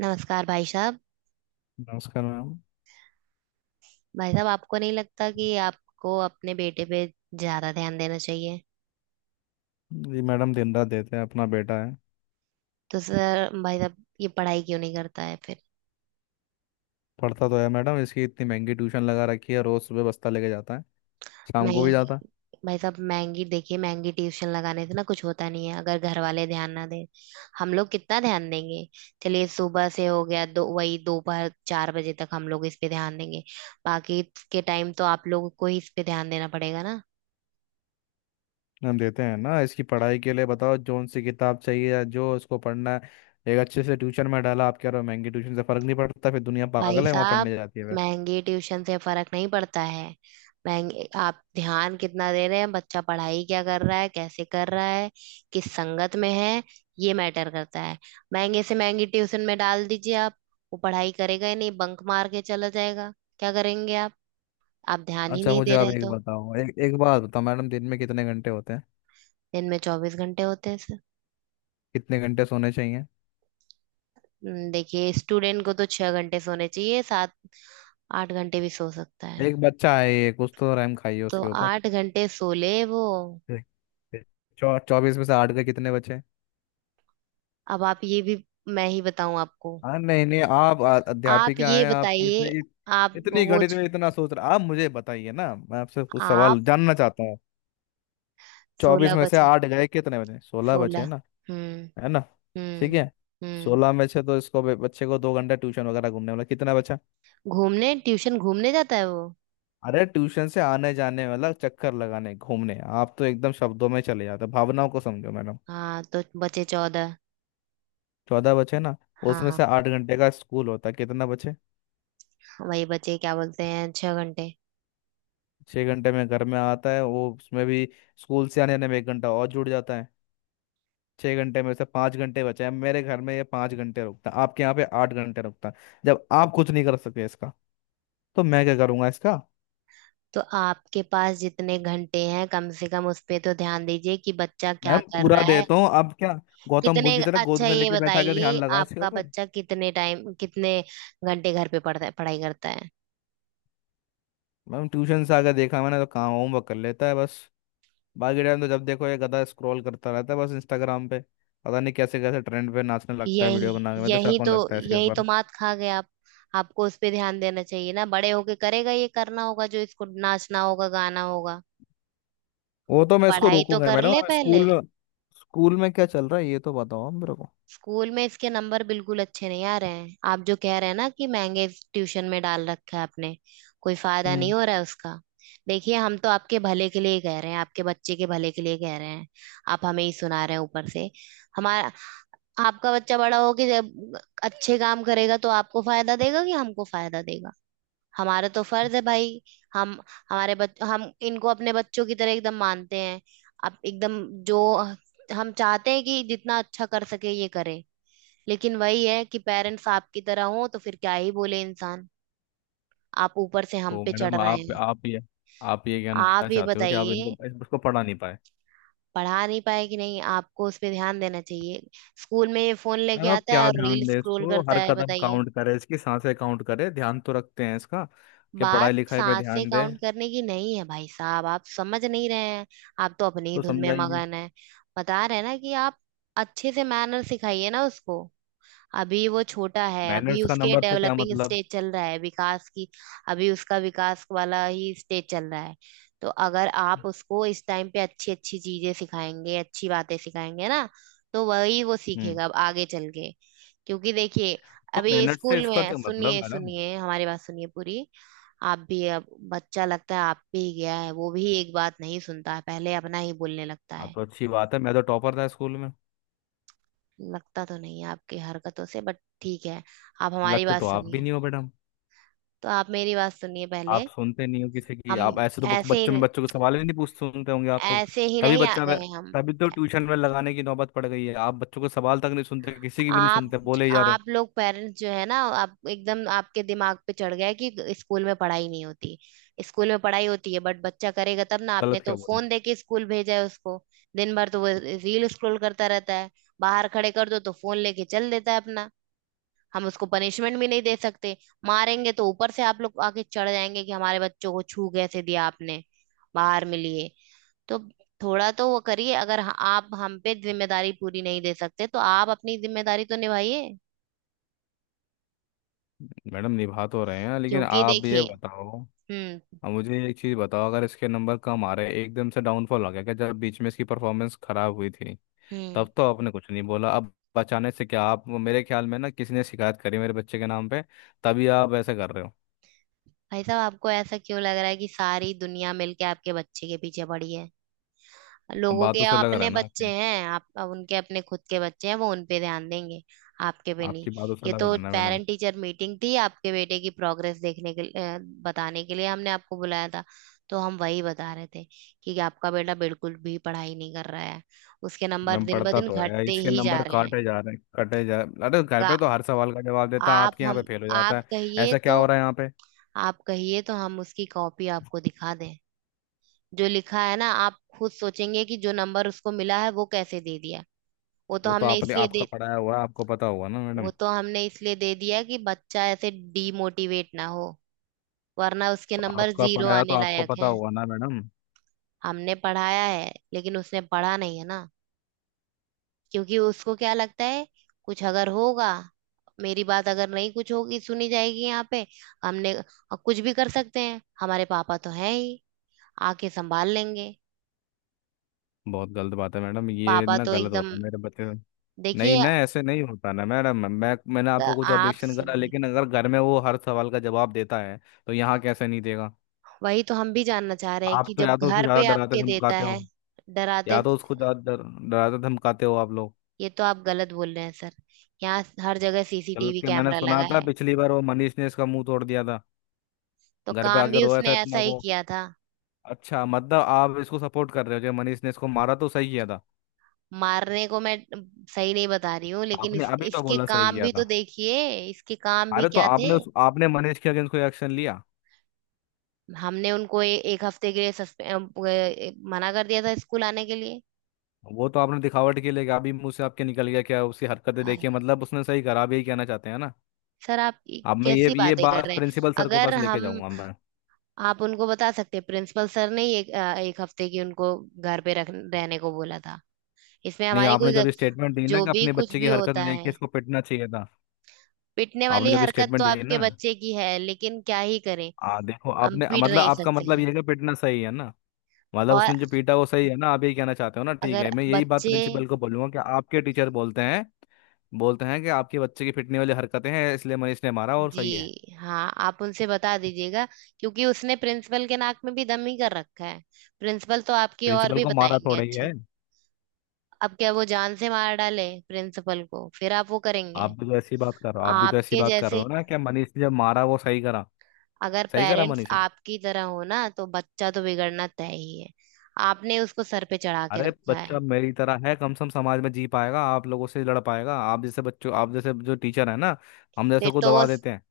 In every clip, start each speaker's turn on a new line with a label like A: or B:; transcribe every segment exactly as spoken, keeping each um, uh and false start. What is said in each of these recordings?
A: नमस्कार भाई साहब।
B: नमस्कार मैम।
A: भाई साहब, आपको नहीं लगता कि आपको अपने बेटे पे ज्यादा ध्यान देना चाहिए?
B: जी मैडम, दिन रात देते हैं, अपना बेटा है।
A: तो सर, भाई साहब, ये पढ़ाई क्यों नहीं करता है फिर?
B: पढ़ता तो है मैडम, इसकी इतनी महंगी ट्यूशन लगा रखी है। रोज सुबह बस्ता लेके जाता है, शाम को भी जाता है।
A: महंगी। भाई साहब, महंगी, देखिए महंगी ट्यूशन लगाने से ना कुछ होता नहीं है अगर घर वाले ध्यान ना दें। हम लोग कितना ध्यान देंगे। चलिए सुबह से हो गया दो वही दोपहर चार बजे तक हम लोग इस पे ध्यान देंगे। बाकी के टाइम तो आप लोगों को ही इस पे ध्यान देना पड़ेगा ना।
B: हम देते हैं ना इसकी पढ़ाई के लिए। बताओ जोन सी किताब चाहिए या जो इसको पढ़ना है। एक अच्छे से ट्यूशन में डाला। आप कह रहे हो महंगी ट्यूशन से फर्क नहीं पड़ता, फिर दुनिया
A: भाई
B: पागल है वहाँ
A: साहब,
B: पढ़ने जाती है फिर?
A: महंगी ट्यूशन से फर्क नहीं पड़ता है। महंगे, आप ध्यान कितना दे रहे हैं, बच्चा पढ़ाई क्या कर रहा है, कैसे कर रहा है, किस संगत में है, ये मैटर करता है। महंगे से महंगी ट्यूशन में डाल दीजिए आप, वो पढ़ाई करेगा ही नहीं, बंक मार के चला जाएगा। क्या करेंगे आप? आप ध्यान ही
B: अच्छा,
A: नहीं
B: मुझे
A: दे
B: आप
A: रहे
B: एक
A: तो।
B: बताओ, एक एक बात बताओ मैडम। दिन में कितने घंटे होते हैं?
A: दिन में चौबीस घंटे होते हैं सर।
B: कितने घंटे सोने चाहिए?
A: हम्म, देखिए स्टूडेंट को तो छह घंटे सोने चाहिए, सात आठ घंटे भी सो सकता है।
B: एक बच्चा है ये, कुछ तो रैम खाइए
A: तो
B: उसके ऊपर।
A: आठ घंटे सो ले वो।
B: ठीक, ठीक। चौ चौबीस में से आठ के कितने बचे?
A: अब आप ये भी मैं ही बताऊं आपको?
B: हाँ, नहीं, नहीं, आप आ-
A: आप
B: अध्यापिका
A: ये
B: हैं, आपको इतनी
A: बताइए,
B: इत-
A: आप
B: इतनी
A: वो,
B: गणित में इतना सोच रहा, आप मुझे बताइए ना। मैं आपसे कुछ
A: आप।
B: सवाल जानना चाहता हूँ। चौबीस
A: सोलह
B: में से
A: बचे,
B: आठ गए कितने बचे? सोलह बचे
A: सोलह।
B: ना?
A: हम्म।
B: है ना? ठीक
A: हम्म।
B: है।
A: हम्म।
B: सोलह में से तो इसको बे- बच्चे को दो घंटा ट्यूशन वगैरह घूमने वाला कितना बचा?
A: घूमने? ट्यूशन? घूमने जाता है वो?
B: अरे ट्यूशन से आने जाने वाला चक्कर लगाने घूमने, आप तो एकदम शब्दों में चले जाते हो। भावनाओं को समझो मैडम।
A: हाँ, तो बचे चौदह।
B: चौदह बचे ना? उसमें
A: हाँ।
B: से आठ घंटे का स्कूल होता है, कितना बचे?
A: वही बचे, क्या बोलते हैं, छह घंटे।
B: छह घंटे में घर में आता है वो, उसमें भी स्कूल से आने आने में एक घंटा और जुड़ जाता है। छः घंटे में से पाँच घंटे बचे हैं। मेरे घर में ये पाँच घंटे रुकता है, आपके यहाँ पे आठ घंटे रुकता है। जब आप कुछ नहीं कर सके इसका, तो मैं क्या करूंगा इसका?
A: तो आपके पास जितने घंटे हैं कम से कम उस पे तो ध्यान दीजिए कि बच्चा
B: मैम
A: क्या कर
B: पूरा
A: रहा है।
B: देता हूँ। अब क्या गौतम
A: कितने,
B: बुद्ध की तरह गोद
A: अच्छा
B: में
A: ये
B: लेके बैठा के ध्यान
A: बताइए,
B: लगाओ इसके
A: आपका
B: ऊपर?
A: बच्चा कितने टाइम, कितने घंटे घर पे पढ़ता है, पढ़ाई करता है?
B: मैम ट्यूशन से आकर देखा मैंने तो, कहाँ होमवर्क कर लेता है बस। बाकी टाइम तो जब देखो ये गधा स्क्रॉल करता रहता है बस इंस्टाग्राम पे। पता नहीं कैसे कैसे ट्रेंड पे नाचने लगता है
A: यही
B: वीडियो बना के। मैं तो
A: यही
B: शौक
A: तो
B: लगता है इसके
A: यही तो
B: ऊपर।
A: मात खा गए आप। आपको उस पे ध्यान देना चाहिए ना, बड़े होके करेगा ये, करना होगा जो इसको, नाचना होगा गाना होगा।
B: वो तो मैं इसको
A: पढ़ाई तो
B: रोकूंगा
A: कर
B: मैडम।
A: ले
B: हमें
A: पहले।
B: स्कूल में स्कूल में क्या चल रहा है ये तो बताओ आप मेरे को।
A: स्कूल में इसके नंबर बिल्कुल अच्छे नहीं आ रहे हैं। आप जो कह रहे हैं ना कि महंगे ट्यूशन में डाल रखा है आपने, कोई फायदा नहीं
B: हम्म।
A: हो रहा है उसका। देखिए, हम तो आपके भले के लिए ही कह रहे हैं, आपके बच्चे के भले के लिए कह रहे हैं। आप हमें ही सुना रहे हैं ऊपर से। हमारा। आपका बच्चा बड़ा हो के जब अच्छे काम करेगा तो आपको फायदा देगा कि हमको फायदा देगा? हमारा तो फर्ज है भाई। हम हमारे बच हम इनको अपने बच्चों की तरह एकदम मानते हैं। अब एकदम, जो हम चाहते हैं कि जितना अच्छा कर सके ये करे। लेकिन वही है कि पेरेंट्स आपकी तरह हो तो फिर क्या ही बोले इंसान। आप ऊपर से हम
B: तो
A: पे चढ़
B: मैडम,
A: रहे
B: आप
A: हैं।
B: आप ये आप ये
A: आप
B: कहना
A: ये
B: चाहते हो कि आप
A: बताइए,
B: इनको इसको पढ़ा नहीं पाए?
A: पढ़ा नहीं पाए कि नहीं, आपको उस पे ध्यान देना चाहिए। स्कूल में ये फोन लेके
B: मैडम आप
A: आता
B: क्या
A: है और रील
B: ध्यान दें
A: स्क्रॉल
B: इसको,
A: करता
B: हर
A: है,
B: कदम
A: बताइए।
B: काउंट करे, इसकी सांसें काउंट करे? ध्यान तो रखते हैं इसका कि
A: बात
B: पढ़ाई लिखाई पे
A: सांसें
B: ध्यान दे।
A: काउंट करने की नहीं है भाई साहब, आप समझ नहीं रहे हैं। आप तो अपनी ही
B: तो
A: धुन में
B: समझाइए।
A: मगन है। बता रहे हैं ना कि आप अच्छे से मैनर सिखाइए ना उसको। अभी वो छोटा है, अभी
B: मैनर्स का
A: उसके
B: नंबर से क्या
A: डेवलपिंग
B: मतलब?
A: स्टेज चल रहा है, विकास की। अभी उसका विकास वाला ही स्टेज चल रहा है। तो अगर आप उसको इस टाइम पे अच्छी अच्छी चीजें सिखाएंगे, अच्छी बातें सिखाएंगे ना, तो वही वो
B: हम्म।
A: सीखेगा अब आगे चल के। क्योंकि देखिए,
B: तो
A: अभी
B: मैनर्स से
A: स्कूल
B: इसका
A: में,
B: क्या मतलब
A: सुनिए,
B: मैडम?
A: सुनिए हमारी बात, सुनिए पूरी। आप भी अब बच्चा लगता है, आप भी गया है, वो भी एक बात नहीं सुनता है, पहले अपना ही बोलने लगता
B: हाँ,
A: है।
B: तो अच्छी बात है, मैं तो टॉपर था स्कूल में।
A: लगता तो नहीं है आपकी हरकतों से, बट ठीक है, आप हमारी
B: लगते
A: बात
B: तो आप भी
A: सुनिए।
B: नहीं हो मैडम।
A: तो आप मेरी बात सुनिए पहले।
B: आप सुनते नहीं हो किसी की,
A: हम
B: आप ऐसे तो बक-
A: ऐसे
B: बच्चों में
A: ही,
B: बच्चों के सवाल ही नहीं पूछ सुनते होंगे आप तो।
A: ऐसे ही
B: तभी
A: नहीं आ
B: बच्चा वे-
A: गए हम।
B: तभी तो ट्यूशन में लगाने की नौबत पड़ गई है। आप बच्चों के सवाल तक नहीं सुनते, किसी की भी नहीं
A: आप
B: सुनते, बोले ही जा रहे हो।
A: आप लोग पेरेंट्स जो है ना, आप एकदम, आपके दिमाग पे चढ़ गया है कि स्कूल में पढ़ाई नहीं होती। स्कूल में पढ़ाई होती है बट बच्चा करेगा तब ना, आपने
B: गलत
A: तो
B: क्या बोला?
A: फोन देके स्कूल भेजा है उसको। दिन भर तो वो रील स्क्रॉल करता रहता है। बाहर खड़े कर दो तो फोन लेके चल देता है अपना। हम उसको पनिशमेंट भी नहीं दे सकते। मारेंगे तो ऊपर से आप लोग आके चढ़ जाएंगे कि हमारे बच्चों को छू कैसे दिया आपने। बाहर मिलिए। तो थोड़ा तो वो करिए, अगर ह- आप हम पे जिम्मेदारी पूरी नहीं दे सकते तो आप अपनी जिम्मेदारी तो निभाइए।
B: मैडम निभा तो रहे हैं, लेकिन
A: क्योंकि
B: आप ये
A: देखिए।
B: बताओ।
A: हम्म।
B: अब मुझे एक चीज़ बताओ, अगर इसके नंबर कम आ रहे हैं, एकदम से डाउनफॉल हो गया क्या, जब बीच में इसकी परफॉर्मेंस खराब हुई थी?
A: हम्म।
B: तब तो आपने कुछ नहीं बोला, अब बचाने से क्या? आप मेरे ख्याल में ना, किसी ने शिकायत करी मेरे बच्चे के नाम पे तभी आप ऐसा कर रहे हो।
A: भाई साहब, आपको ऐसा क्यों लग रहा है कि सारी दुनिया मिलके आपके बच्चे के पीछे पड़ी है?
B: अब
A: लोगों के
B: बातों से लग रहा
A: अपने
B: है ना।
A: बच्चे हैं, आप अब, उनके अपने खुद के बच्चे हैं, वो उन पे ध्यान देंगे, आपके पे नहीं।
B: आपकी बातों से
A: ये
B: लग रहा
A: तो
B: है ना मैडम।
A: पेरेंट टीचर मीटिंग थी आपके बेटे की प्रोग्रेस देखने के लिए, अ, बताने के लिए हमने आपको बुलाया था। तो हम वही बता रहे थे कि आपका बेटा बिल्कुल भी पढ़ाई नहीं कर रहा है। उसके नंबर
B: मैम
A: दिन ब
B: पढ़ता
A: दिन
B: तो है,
A: घटते
B: इसके
A: ही जा
B: नंबर
A: रहे हैं।
B: काटे जा रहे हैं, कटे जा अरे घर
A: का-
B: पे तो हर सवाल का जवाब देता है,
A: आप
B: आपके यहाँ
A: हम
B: पे फेल हो
A: आप
B: जाता है।
A: कहिए
B: ऐसा क्या
A: तो
B: हो रहा है यहाँ पे?
A: आप कहिए तो हम उसकी कॉपी आपको दिखा दें। जो लिखा है ना, आप खुद सोचेंगे कि जो नंबर उसको मिला है वो कैसे दे दिया। वो तो
B: वो तो
A: हमने
B: आपने
A: इसलिए
B: आपका
A: दे
B: पढ़ाया हुआ है, आपको पता हुआ ना
A: वो
B: मैडम।
A: तो हमने इसलिए दे दिया कि बच्चा ऐसे डीमोटिवेट ना हो। वरना उसके
B: तो
A: नंबर
B: आपका
A: जीरो
B: पढ़ाया तो
A: आने
B: आपको
A: लायक
B: पता
A: हैं।
B: हुआ ना मैडम।
A: हमने पढ़ाया है लेकिन उसने पढ़ा नहीं है ना। क्योंकि उसको क्या लगता है, कुछ अगर होगा, मेरी बात अगर नहीं कुछ होगी सुनी जाएगी यहाँ पे, हमने, अ, कुछ भी कर सकते हैं, हमारे पापा तो हैं ही, आके संभाल लेंगे।
B: बहुत गलत बात है मैडम, ये
A: पापा
B: ना
A: तो
B: गलत हो
A: एकदम,
B: रहा है मेरे बच्चे से। नहीं
A: देखिए,
B: ना, ऐसे नहीं होता ना मैडम, मैं मैंने
A: अ,
B: आपको कुछ
A: आप
B: ऑब्जेक्शन करा
A: सुनिए।
B: लेकिन अगर घर में वो हर सवाल का जवाब देता है तो यहाँ कैसे नहीं देगा?
A: वही तो हम भी जानना चाह रहे हैं
B: आप
A: कि
B: तो
A: जब
B: या तो उसको
A: घर
B: ज्यादा
A: पे
B: डराते
A: आपके देता
B: धमकाते
A: है।
B: हो,
A: डराते?
B: या तो उसको ज्यादा डर- डराते धमकाते हो आप लोग।
A: ये तो आप गलत बोल रहे हैं सर। यहाँ हर जगह
B: गलत
A: सी सी टी वी
B: के मैंने
A: कैमरा
B: सुना
A: लगा
B: था,
A: है।
B: पिछली बार वो मनीष ने इसका मुंह तोड़ दिया था।
A: तो
B: घर पे
A: काम
B: आके
A: भी
B: रोया था
A: उसने ऐसा
B: इतना
A: ही
B: वो।
A: किया था।
B: अच्छा, मतलब आप इसको सपोर्ट कर रहे हो, जो मनीष ने इसको मारा तो सही किया था?
A: मारने को मैं सही नहीं बता रही हूँ, लेकिन
B: आपने
A: इस,
B: अभी तो
A: इसके
B: बोला सही
A: काम
B: किया
A: भी तो
B: था।
A: देखिए। इसके काम भी
B: अरे तो
A: क्या थे।
B: आपने उस आपने मनीष के अगेंस्ट कोई एक्शन लिया?
A: हमने उनको ए, एक हफ्ते के लिए सस्पे- अ, अ, मना कर दिया था स्कूल आने के लिए।
B: वो तो आपने दिखावट के लिए किया, अभी मुंह से आपके निकल गया, क्या उसकी हरकतें देखिए
A: हाँ।
B: मतलब उसने सही करा, आप यही कहना चाहते हैं ना?
A: सर, आप ये
B: अब मैं ये
A: कैसी
B: ये
A: बातें कर
B: बात
A: रहे हैं?
B: प्रिंसिपल सर को
A: अगर
B: पास लेके
A: हम,
B: जाऊंगा मैं।
A: आप उनको बता सकते हैं, प्रिंसिपल सर ने ही एक, अ, एक हफ्ते की उनको घर पे रख, रहने को बोला था। इसमें
B: नहीं,
A: हमारी
B: आपने
A: कोई गल-।
B: जब स्टेटमेंट दी ना
A: जो
B: कि
A: भी
B: अपने
A: कुछ
B: बच्चे की
A: भी होता
B: हरकतें देख के
A: है।
B: इसको पिटना चाहिए था।
A: पिटने वाली
B: आपने जब
A: हरकत तो
B: स्टेटमेंट दी
A: आपके
B: ना,
A: बच्चे की है, लेकिन क्या ही करें।
B: आ, देखो
A: हम
B: आपने
A: पीट
B: मतलब
A: नहीं
B: आपका
A: सकते
B: मतलब ये
A: हैं।
B: है कि पिटना सही है ना? मतलब
A: और
B: उसने जो पीटा वो सही है ना, आप यही कहना चाहते हो ना? ठीक
A: अगर
B: है, मैं यही बात
A: बच्चे।
B: प्रिंसिपल को बोलूंगा कि आपके टीचर बोलते हैं बोलते हैं कि आपके बच्चे की पिटने वाली हरकतें हैं, इसलिए मनीष ने मारा और सही है।
A: जी हाँ, आप उनसे बता दीजिएगा। क्योंकि उसने प्रिंसिपल के नाक में भी दम ही कर रखा है। प्रिंसिपल तो आपकी और
B: प्रिंसिपल
A: भी
B: को मारा
A: बताएंगे
B: थोड़ा ही
A: अच्छे।
B: है।
A: अब क्या, वो जान से मार डाले प्रिंसिपल को, फिर आप वो
B: आप
A: करेंगे?
B: भी तो ऐसी बात कर रहे हो आप भी तो ऐसी
A: आपके
B: बात कर रहे
A: जैसे,
B: हो ना कि मनीष ने जब मारा वो सही करा।
A: अगर
B: सही करा
A: पेरेंट्स
B: मनीष ने।
A: आपकी तरह हो ना, तो बच्चा तो बिगड़ना तय ही है। आपने उसको सर पे चढ़ा के
B: अरे
A: रखा
B: बच्चा
A: है।
B: मेरी तरह है, कम से कम समाज में जी पाएगा, आप लोगों से लड़ पाएगा, आप जैसे बच्चों आप जैसे जो टीचर है ना हम जैसे
A: फिर
B: को
A: तो वो,
B: दबा देते हैं।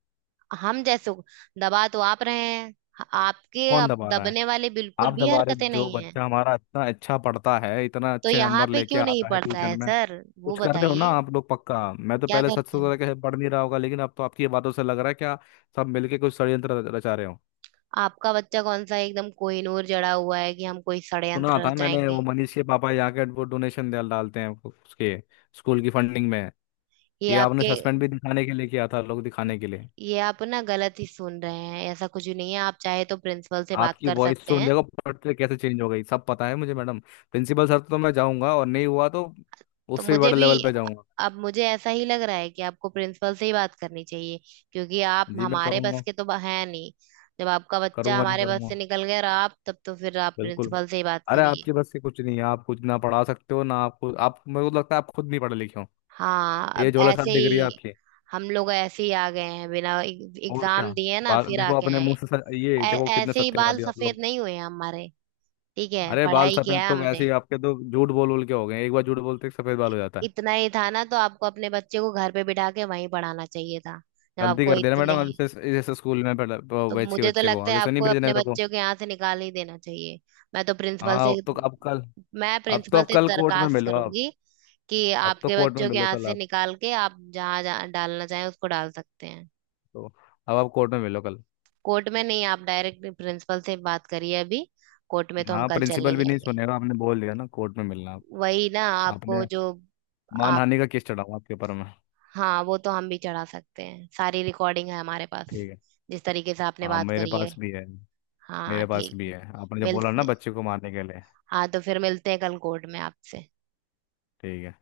A: हम जैसों को दबा तो आप रहे हैं। आपके
B: कौन
A: अब
B: दबा रहा है?
A: दबने वाले बिल्कुल
B: आप
A: भी
B: हमारे,
A: हरकतें
B: जो
A: नहीं है।
B: बच्चा हमारा इतना अच्छा पढ़ता है, इतना
A: तो
B: अच्छे
A: यहाँ
B: नंबर
A: पे
B: लेके
A: क्यों नहीं
B: आता है
A: पड़ता
B: ट्यूशन
A: है
B: में।
A: सर, वो
B: कुछ कर रहे हो ना
A: बताइए,
B: आप लोग पक्का, मैं तो
A: क्या
B: पहले सच
A: करते हैं।
B: सोचा था कि पढ़ नहीं रहा होगा, लेकिन अब तो आपकी ये बातों से लग रहा है क्या सब मिलके कुछ षड्यंत्र रच- रचा रहे हो?
A: आपका बच्चा कौन सा एकदम कोहिनूर जड़ा हुआ है कि हम कोई
B: सुना
A: षड्यंत्र
B: था मैंने
A: रचाएंगे?
B: वो मनीष के पापा यहाँ के वो डोनेशन डाल डालते हैं उसके स्कूल की फंडिंग में।
A: ये
B: ये आपने
A: आपके
B: सस्पेंड भी दिखाने के लिए किया था, लोग दिखाने के लिए।
A: ये आप ना गलत ही सुन रहे हैं, ऐसा कुछ भी नहीं है, आप चाहे तो प्रिंसिपल से बात
B: आपकी
A: कर
B: वॉइस
A: सकते
B: सुन
A: हैं।
B: देखो पढ़ते कैसे चेंज हो गई, सब पता है मुझे मैडम। प्रिंसिपल सर तो मैं जाऊंगा, और नहीं हुआ तो
A: तो
B: उससे भी
A: मुझे
B: बड़े
A: भी
B: लेवल पे जाऊंगा।
A: अब मुझे ऐसा ही लग रहा है कि आपको प्रिंसिपल से ही बात करनी चाहिए। क्योंकि आप
B: जी मैं
A: हमारे बस
B: करूंगा।
A: के तो है नहीं। जब आपका बच्चा
B: करूंगा नहीं
A: हमारे बस से
B: करूंगा,
A: निकल गया और आप, तब तो फिर आप
B: बिल्कुल।
A: प्रिंसिपल से ही बात
B: अरे
A: करिए।
B: आपके बस से कुछ नहीं है, आप कुछ ना पढ़ा सकते हो ना आपको, आप मेरे को लगता है आप खुद नहीं पढ़े लिखे हो।
A: हाँ, अब
B: ये झोला छाप
A: ऐसे
B: डिग्री है
A: ही
B: आपकी।
A: हम लोग ऐसे ही आ गए हैं, बिना
B: और
A: एग्जाम
B: क्या।
A: दिए ना,
B: बाल
A: फिर आ
B: देखो
A: गए
B: अपने
A: हैं।
B: मुंह से सच- ये
A: ऐ-
B: देखो कितने
A: ऐसे ही बाल
B: सत्यवादी हो आप
A: सफेद
B: लोग।
A: नहीं हुए हैं हमारे। ठीक है,
B: अरे बाल
A: पढ़ाई किया
B: सफेद
A: है
B: तो वैसे
A: हमने।
B: ही आपके तो झूठ बोल बोल के हो गए, एक बार झूठ बोलते ही सफेद बाल हो जाता है।
A: इतना ही था ना तो आपको अपने बच्चे को घर पे बिठा के वहीं पढ़ाना चाहिए था। जब
B: गलती
A: आपको
B: कर देना
A: इतने,
B: मैडम, अब इसे इसे स्कूल में पढ़ा- प-
A: तो
B: भेज के
A: मुझे तो
B: बच्चे को
A: लगता है
B: आगे से नहीं
A: आपको
B: भेजने
A: अपने
B: रखो।
A: बच्चे को यहाँ से निकाल ही देना चाहिए। मैं तो प्रिंसिपल
B: हाँ,
A: से
B: अब तो अब कल
A: मैं
B: अब तो
A: प्रिंसिपल
B: आप
A: से
B: कल कोर्ट में
A: दरखास्त
B: मिलो आप।
A: करूंगी कि
B: अब तो
A: आपके
B: कोर्ट में
A: बच्चों के
B: मिलो
A: यहाँ
B: कल
A: से
B: आप
A: निकाल के आप जहाँ जहाँ डालना चाहें उसको डाल सकते हैं।
B: तो। अब आप कोर्ट में मिलो कल।
A: कोर्ट में नहीं, आप डायरेक्ट प्रिंसिपल से बात करिए अभी। कोर्ट में तो हम
B: हाँ,
A: कल चल नहीं
B: प्रिंसिपल भी नहीं
A: जाएंगे।
B: सुनेगा, आपने बोल दिया ना कोर्ट में मिलना आप।
A: वही ना, आपको
B: आपने
A: जो आप।
B: मानहानि का केस चढ़ाऊंगा आपके ऊपर मैं।
A: हाँ, वो तो हम भी चढ़ा सकते हैं, सारी रिकॉर्डिंग है हमारे पास।
B: ठीक है।
A: जिस तरीके से आपने
B: हाँ,
A: बात
B: मेरे
A: करी है।
B: पास भी है
A: हाँ
B: मेरे पास
A: ठीक
B: भी
A: है।
B: है, आपने जब
A: मिल
B: बोला ना बच्चे को मारने के लिए।
A: हाँ तो फिर मिलते हैं कल कोर्ट में आपसे।
B: ठीक है।